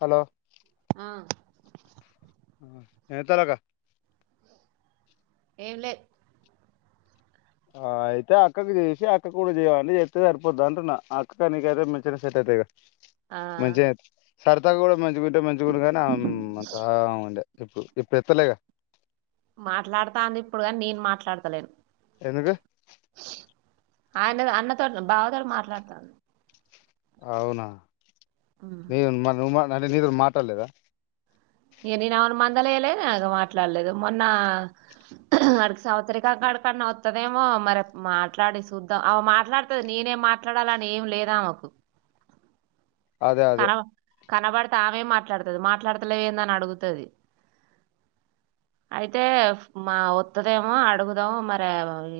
Hello ఆ ఎ తాలకా ఏం లే ఆ అయితే అక్కకు చేసి అక్కకు కూడా చేయండి చెప్తే సరిపోద్ అంటున్నా అక్క కా నక అయితే మించిన సెట్ అయితే ఆ సరతాగా కూడా మంచి అంటే మంచిగులు కానీ అంతండడి ఇప్పుడు ఇప్పుడు ఎత్తలేగా మాట్లాడతా అంది ఇప్పుడు కాని నేను మాట్లాడతలేను ఎందుకు ఆయన అన్నతో బావతో మాట్లాడుతాను అవునా ఏమా ఉ అ నదరు మాట్లేదా న నేను అవును మందలుయలేదుక మాట్లాడలేదు మొన్న అడికి సవతరికాక అడక అవుతదేమో మరి మాట్లాడి చూద్దాం అ మాట్లాడుతది నేనేం మాట్లాడాల అని ఏం లేదా మాకు అదే అదే కనబడితే ఆమె మాట్లాడుతుంది మాట్లాడతలే ఏందని అడుగుతుది అయితే మా ఒతుదేమో అడుగుదాము మరి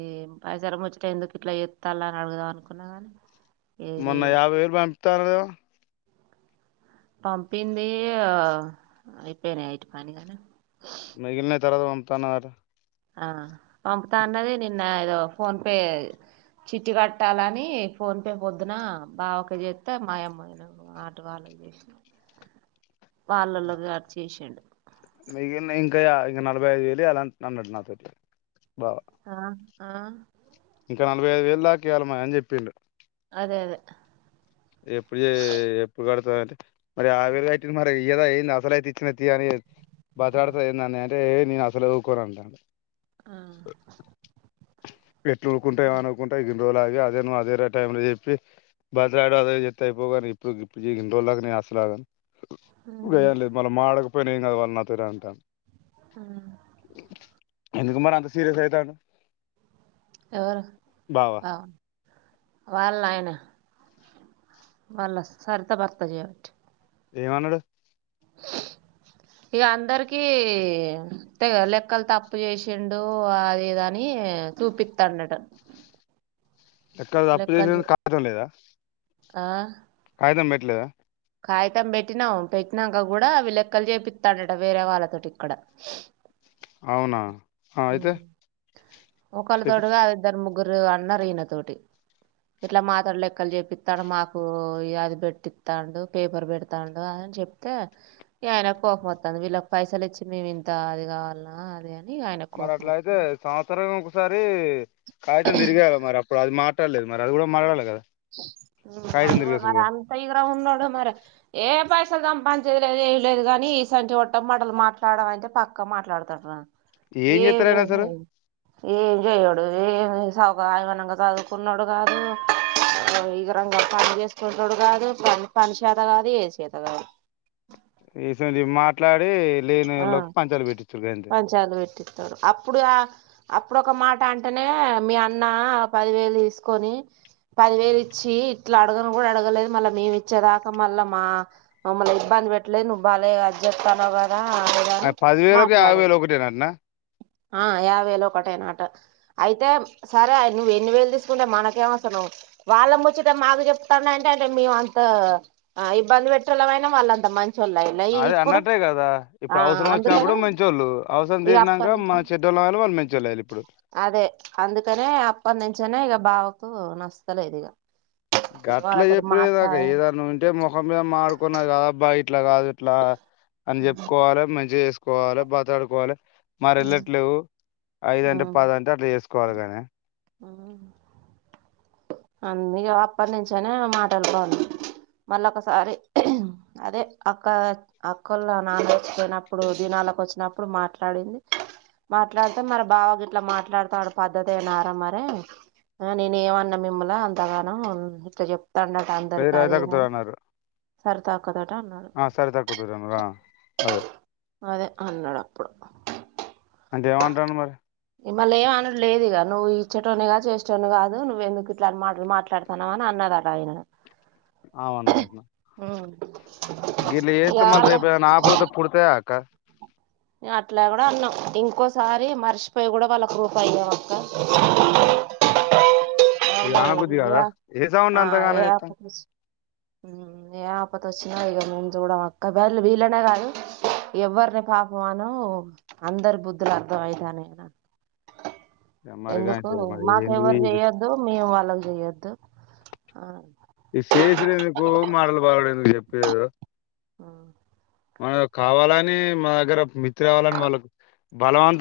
ఈ పరిసరం వచ్చట ఎందుకు ఇట్లా ఎత్తాలని అడుగుదాం అనుకున్నా ని మొన్న యాభై వేళ్ళు పంప [unintelligible] పంపింది అయిపోయినాయి అయిటి పనిగానే మిగిలిన తర్వాత పంపుతాంద ఆ పంపత అన్నది నిన్ ఏదో ఫోన్ పే చిట్టి కట్టాలని ఫోన్ పే పొద్దున బావక చేస్త మాయమ్మ ఆటు వాళ్ళకి చేసిన వాళ్ళలో గారు చేసాండు మిగిలిన ఇంకా ఇంక నలభై ఐదు వేలి అలా అన్నాడు నాతోటి బాబ ఆ ఆ ఇంకా నలభై వేలు దాకా ఇయ్యాలి మా అని చెప్పిండు అదే అదే ఎప్పుడు ఎప్పుడు కడ అంటే మరి ఆ వేలు అ మరి ఏద ఏంది అసలుైతే ఇచ్చిన తీ అని బతలాడత ఏందన్న అంటే నేను అసలు ఊకోన అంటా ఆ పెట్లుకుంటా అనవకుంటాయి రోల్ ఆగి అదేను అదేరా టైమ్ లో చెప్పి బాధ డు అదే చెత్ అయిపోగానీ ఇప్పుడు ఇప్పు ఇ రజులకి నే అస్లులాగాను గాయ లేదు మళ్ మాడగా పోయినా కా వాళ్ళ నా తే అంటను మ్మ్ ఎందుక మరీ అంత సీరియస్ అయితనవ్ ఎవరు బావ వాళ్ళ ఆయన వాల్ సరిత భర్త చేయ పట్ ఏమన్నాడు ఇక అందరికి లెక్కలు తప్పు చేసిండు అది ఇది అని చూపిస్తాండట ఎక్కడ తప్పు చేసినకు కాం లేదా ఆ కాయితం పెట్టట్లేదా కాగితం పెట్టినాం పెట్టిక కూడా అవి లెక్కలు చేపిస్తాడట వేరే వాళ్ళతోటి ఇక్కడ అవునా ఆ అయితే ఓకలు చేపి తోదు కాదు ఇద్దరు ము ము గుగురు అన్నారు ఈయన తోటి ఇట్లా మాతోడు లెక్కలు చెప్పస్తాడు మాకు అది పెట్టిస్తాండు పేపర్ పెడతాండు అని చెప్తే ఆయన కోపం వతుంది వీళ్ళకి పైసలు ఇచ్చి మేము ఇంత అది కావాల అది అని ఆయనకు మరి కోపం అట్లా అయితే వత్తాంది సంవత్సరం ఒకసారి కాగితం తిరిగాయలో మరి అప్పుడు అది మాట్లాడలేదు మరి అది కూడా మాట్లాడాలి కదా కాగితం అది కూడా తిరిగేసుడు మరి అంత వివరం ఉంనోడు మరి ఏ ప అస పనించయ ఏం లేదు కానీ ఈసని చడట మాటలు మాట్లాడమంటే పక్కా మాట్లాడుతాడు ఏం ఏ లే చేస్తారైనా అసలు ఏజయడు ఏ సౌగాయమనంగా చదువుకున్నాడు కాదు ఈ రంగా పని చేసుకుంటాడు కాదు పని పని చేత కాదు ఏ చేత కాదు ఈశాంతివి మాట్లాడి అే లేని ఆ లో పంచాలు పెట్టిచ్చాడు ఏంటి పంచాలు పెట్టిస్తాడు అప్పుడు అప్పుడుొ ఒక మాట అంటేనే మీ అన్న పదివేలు తీసుకొని పదివేలు ఇచ్చి ఇట్లా అడగను కూడా అడగలేదు మళ్ళీ మేము ఇచ్చేదాకా మళ్ళ మా మమ్మల్నీ ఇబ్బంది పెట్టలేదు నువ్వు బాలే అది చెస్తానోద అ పది వేలుకి యాభై వేలు ఒకటేనటనా ఆ యాభ వేలు ఒకటనాట అయితే సరే నువ్వు ఎన్ని వేలు తీసుకుంటే మనకేం అసన్నా వాళ్ళ ముచ్చిట మాకు చెప్తాన్నా అంటే అంటే మేము అంత ఇబ్బంది పెట్టల అయినా వాళ్ళంత మంచి అదే అన్నట్టే కదా ఆ ఇప్పుడు అవసరం వచ్చినప్పుడు అందుకని మంచోళ్ళు అవసరం ఇక అప్పటి తీరినాక నుంచి మా చెడ్డలు వాళ వాళ్ళ మ చులలి అదే అందుకనే అప్ప నుంచనే ఇక బావకు నష్టలేదు ఇక గట్ల వాళ్ళతోటి చెప్పడ నాక మాట్లాడ ఏదా నుంటే ముఖం మీద మాడుకున్నా కదా బయట ఇట్లా కాదు ఇట్లా అని చెప్పుకోవాలి మంచిగా కోవాలే మాట్లాడుకోవాలే మరేళ్ళట్లేవు ఐడెంట్ పాదంటే అట్లా చేసుకోవాలి గానే అన్నిగో అప్పటి నుంచనే మాటలు బందు మళ్ళ ఒకసారి అదే అక్క అక్కోల నాన్న చచ్చిపోయినప్పుడు దీనాలకు వచ్చినప్పుడు మాట్లాడింది మాట్లాడితే మరి బావ గిట్లా మాట్లాడుతాడు పద్ధతేనారా మరే నేను ఏమన్నా మిమ్ముల అంతగానం ఇట్ల చెప్ తండట అందరు వెయ్యి రూపాయలు కాది ఇది తగ్గుతది అని అన్నారు సరితక్క తోటి అన్నాడు ఆ సరే తగ్గుతది అన్నారు ఆ అదే అదే అన్నాడు అప్పుడు అంటే ఏమంటండు మరి మళ్ళ ఏం అనుడు లేదు ఇగా నువ్వు ఇచ్చటోనిగాదు చేసేటోనివి కాదు నువ్వు ఎందుకు ఇట్లాంటి మాటలు మాట్లాడుతాన్నావ అని అన్నాదట ఆయనను ఆమె అన్నాదాటనా గిట్ల ఇగ చెత్తే మల్ల వాళ్ళ రేపు ఏదన్న అపదతే పుడతాయ అక్క నే అట్లా కూడా అన్నాం ఇంకోసారి మరిచిపోయి కూడా వాళ్ళ కు రూపాయి ఇయ్యాం అక్క ఇగ ఆనబుద్ధి వాళ్ళు కదా యా ఏ సౌండ్ ఆ అంత ఏ గానం చేత్త ఆపత్ వచ్ ఏ ఆపత వచ్చినా ఇగ మేము చూడం అక్క వళ్ళు వీళ్లనే కాదు ఎవ్వరిని పాపమనం అందరి బుద్ధులు అర్థం అయితానే అన ఇగ మరి ఎందుకు గంతే మరి మాకు ఏంది ఎవరు చెయొద్దు మేము వాళ్ళ జేయద్దు ఆ ఇ చేసుడేందుకు మాటలు బాడుడేందుకు చెప్పు ఏదో ఆ మనకు కావాలని మా దగ్గర మి కావాలని వాళ్ళకు బలవం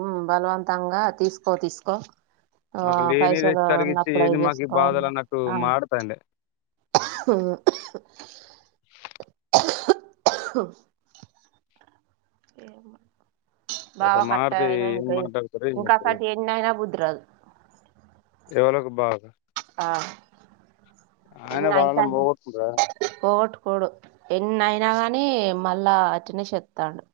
మ్ బలవంతంగా తీసుకో తీసుకో మాకు లేనిది పైసలు ఇచ్చినట్టుగా ఇచ్చి ఉన్నప్పుడు అవి ఏంది మాకు ఈ చేసుకో బాధలు అన్నటు అన్నట్టు ఆ మాట్లాడతాండే [inaudible] ఏమో బావ అట్లా కట్ట మాట్లాడితే అయినా ఏం ఇంకా మాట్లాడతారో ఏం ఇంకా చేస్తారో అసంటి ఎన్ని అయినా బుద్ది రాదు ఎవళకు బాధ ఆ ఆయన వాళ్ళని ఇన్నైతంటే పోగొట్టుకుంటడా పోగొట్టు పోడు ఎన్ని అయినా గానీ మళ్ళా అటనే షెత్తండు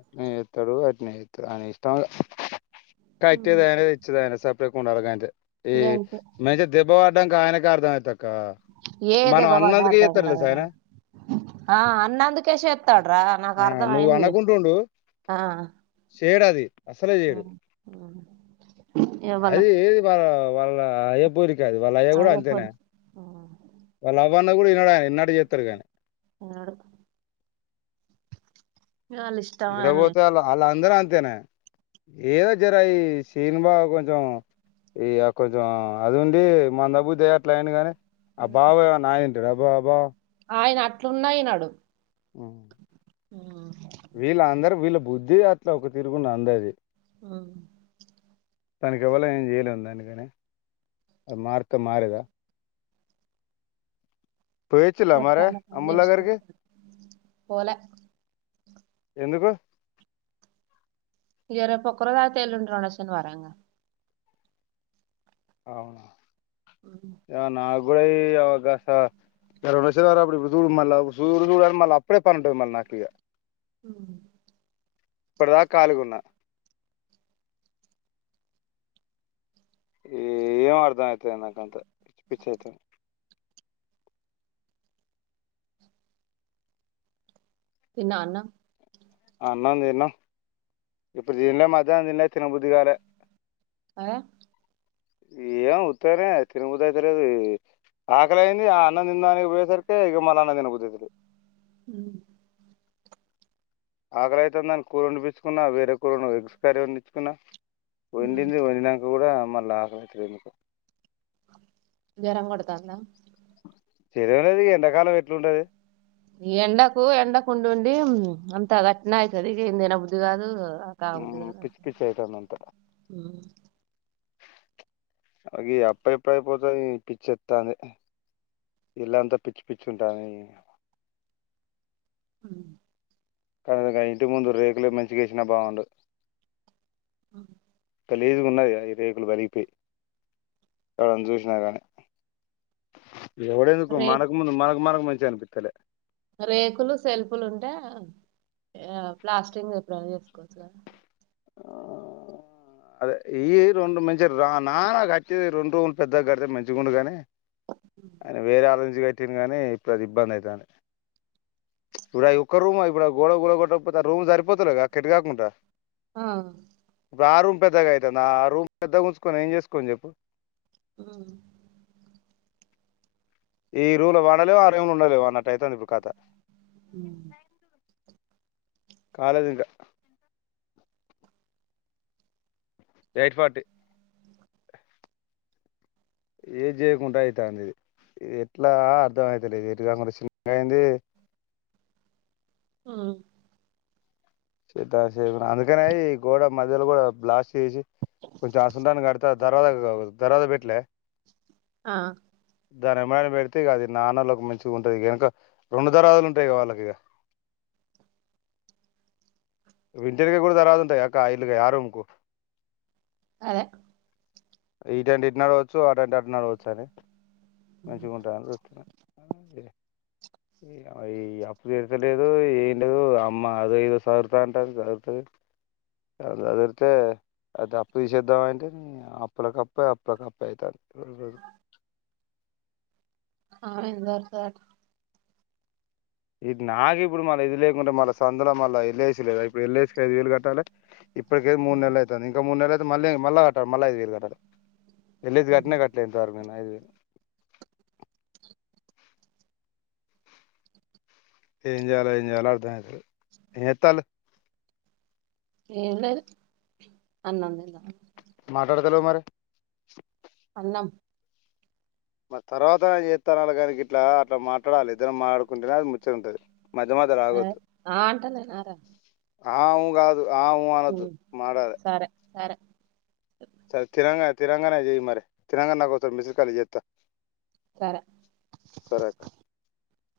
అట్ననే జేతడు అట్ననే చేతది ఆయన ఇష్టం ఇగ కట్టే దాయనే తెచ్చెదాయనే సప్ సాప్డెకుండలే గంతే ఏ గంతే మంచి దెబ్బ వడ్డంకా ఆయనకు అర్ధమైతకు ఏదే దెబ్బ వడ్డ అర్థం గాదు తెలుసా రా ఆయన ఆ అన్నందుకే షేత్తాడు రా నాకు ఆ అర్థం నువ్వు అయింది ఆ చేయడది [inaudible] ఇవాళ అది ఏది వాళ్ళ వాళ్ళ అయ్య పోలి వాళ్ళ అయ్య గూడా అయ్యే అంతేనే పొద్దు వాళ్ళ నువన్న గూడా ఇనడు ఆయన ఇన్నటు చేస్తడు గానీ ఇనడు ఇష్టం ఇర అని పోతే ఆళ్ళందరూ అం అంతేనే ఏదో జర ఈ సినిమా కొంచెం ఇగ కొంచెం అది ఉండి మందబుద్ది అట్ల అయిండు గాని ఆ భావ ఏంన్నా ఆగిం రబాబా ఆయన అట్లున్నా యినడు. అ [inaudible] మ్ వీళ్ళ అందరూ వీళ్ళ బుద్ధి అట్లా ఒక తిరుగున్నది అందరిది. ఆ దానికి ఎవళం ఏం చేయలేం దానికని అది మార్తే మారేదా. పోయివచ్చిలా మరి పొద్దున్న పని అమ్ములు చేసి దగ్గరికి పోలే ఎందుకు ఇగ రేపు ఒక్కరోజు ఆగితే తె ఎల్లుండి రెండో శనివారంగా అవును నాకు ఇప్పుడు అ రెండో శనివారం అప్పు ఇప్పుడు చూడు మల్ చూడు చూడు మళ్ళ అప్పుడే పని ఉంటది. మళ్ళ నాకు హ ఇప్పుడదాకా ఖాళీగున్న, ఏ ఏం అర్ధం అయిత లేదు. నాకంత పిచ్చిపిచ్చి అయితాంది. తిన్నావా అన్నం. అన్నం తిన్నం ఇప్పుడు దీన్లే మధ్యాహ్నం తిన్లే తినబుద్ధి కాలే. అదే ఏం ఉత్తగనే తిన బుద్ధియితలేదు ఆకలియింది. ఆ అన్న తినుదానికి పోయేసరికే ఇక మళ్ళ అన్నం తిన బుద్ధియితలేదు. అ ఆకలైత దాని కూర అనిపించుకున్న వేరే కూరను ఎగ్స్ కర్రీ అండిపించుకున్న. వండింది వండినంక కూడా. మళ్ళ ఆకలయితది. జ్వరం కోడ్తదాందా. జ్వరం లేదు ఇగ ఎండాకాలం ఎట్ల ఉంటది. ఎండకు ఎండడాక్కు ఉండ ఉండి అంత గట్న అయితది ఏం తిన బుద్దిగాదు. ఉమ్ పిచ్చి పిచ్చి అయితాంది అంతా అ గీధి అప్ప జెప్తే అయిపోతది. పిచ్చి ఎచంది ఇల్లాంతా పిచ్చి పిచ్చి ఉంటాది. అ కానీ ఇంటి ముందు రేకులే మంచిగా ఎసినా బాగుండు. అ గలీజ్ గా ఉన్నది అ రేకులు పలిగిపోయి ఎవడన్నా చూసినా కానీ ఎవడ్ ఎందుకు, రే మనక్ ముందు మనక్ మనక్. మంచిగాన్పిత్తలే. రేకులు సెల్పులు ఉంటే, ఆ ప్లాస్టింగ్ ఎప్పుడన్న చేసుకోవచ్చు గా. ఆ అదే, ఇయ్యి రెండు మంచి రా నాన్న గట్టేది రెండు రూములు, పెద్దగా గడితే మంచిగుండు గని. ఆయన వేరే ఆలోచిత్. ఇల్లు గట్టిండు గాని, ఇప్పుడు అది ఇబ్బంది అయితాంది. [unintelligible] ఒక్క రూమ్ అయి గూడ గోడ కూలగొట్ట, ఆ రూమ్ సరిపోతలేవ్ గా అక్క ఎటుగాకుంటా. ఆ. గా రూమ్ పెద్దగా అవుతాంద్, ఆ రూమ్ పెద్దగా ఉంచుకోని ఏం చేసుకోను చెప్పు. ఉమ్. ఈ రూలు వాడలు, ఆ [unintelligible] ఉండలేవు అన్నట్టు అయితాంది ఇప్పుడు కాథ. కాలేద్ ఇగా. Eight party. ఏం చేయకుండా అయితాంది ఇది. ఇది ఎట్లా అర్థం అయితలేదు ఎటు కాకుండా చిన్నగా అయింది. ఉమ్. [unintelligible] అందుకనే ఈ గోడ మధ్యలో గూడా బ్లాస్ట్. చేసి కొంచం [unintelligible] కడ్తద్. దర్వాజకు దర్వాజా భేట్లే. ఆ. దాని ఎమ్మటే పెడితే, ఇగా అది నాన్నళ్ళకు మంచిగా ఉంటుది గనుక, రెండు దర్వాజాలు ఉంటాయి వాళ్ళకి ఇగా. ఇంటిఎనుక కూడా దర్వాజా ఉంటాయి గా, అక్క ఆ ఇల్లు, ఆ రూమ్ కు. అదే. ఇటంటే ఇటునాడవచ్చు, అటంటే అటు నడవచ్చు అని. మంచిగుంటదని చూత్తూన్న. ఈ అవ్వ ఈ అప్పు ఎల్ల్తా లేదు, ఏం లేదు అమ్మ అదో ఐదో సాదుర్త్. [unintelligible] అంటాంది సదురుతది. అది సదురితే, అది అప్పు తీసేద్దామ్ అంటే, నీ అప్పులకు అప్పే, అప్పులకు అప్పే అవుతాంది. [inaudible] ఆ ఎందర్ సార్. ఇది నాకు ఇప్పుడు మళ్ళ ఇది లేకుంటే మళ్ళ సందులో మళ్ళా ఎల్ ఐ సి లేదా, ఇప్పుడు ఎల్ ఐ సి ఐదు వేలు కట్టాలే. ఇప్పటికే మూడ్ నెల్ అయితాంది, ఇంకా మూడ్ నెల్ ఐత్. మల్లెమ్ మళ్ళ కట్టాలే, మళ్ళ ఐదు వేలు కట్టాలే. ఎల్ ఐ సి ఘట్ననే కట్లే, ఇంత వరకు నేను ఐదు వెల్. ఏంజేయాలో ఏంజేయాలో అర్థమైతలేదు, ఏం జెత్తలు. ఏం లేదు అన్నం తిందాం అని. మాట్లాడతలేవ్ మరి. అన్నం. మరి తర్వాత నేను చేత్త అనాలే గాని, గీట్లా అట్లా మాట్లాడాలే, ఇద్దరం మాట్లాడుకుంటేనే అది ముచ్చటఉంటది. ఆ ఆ అంట లేనారా. ఆ ఉ గాద్. ఆ ఉ అనోద్దు మాడాలే. సరే సరే సరే తినంగానే, తినంగానే చేయి మరి, తినంగానే నాకు ఒకసారి మిసిడ్ కాల్ ఇయ్యి జేత్తా. సరే సరే అక్క.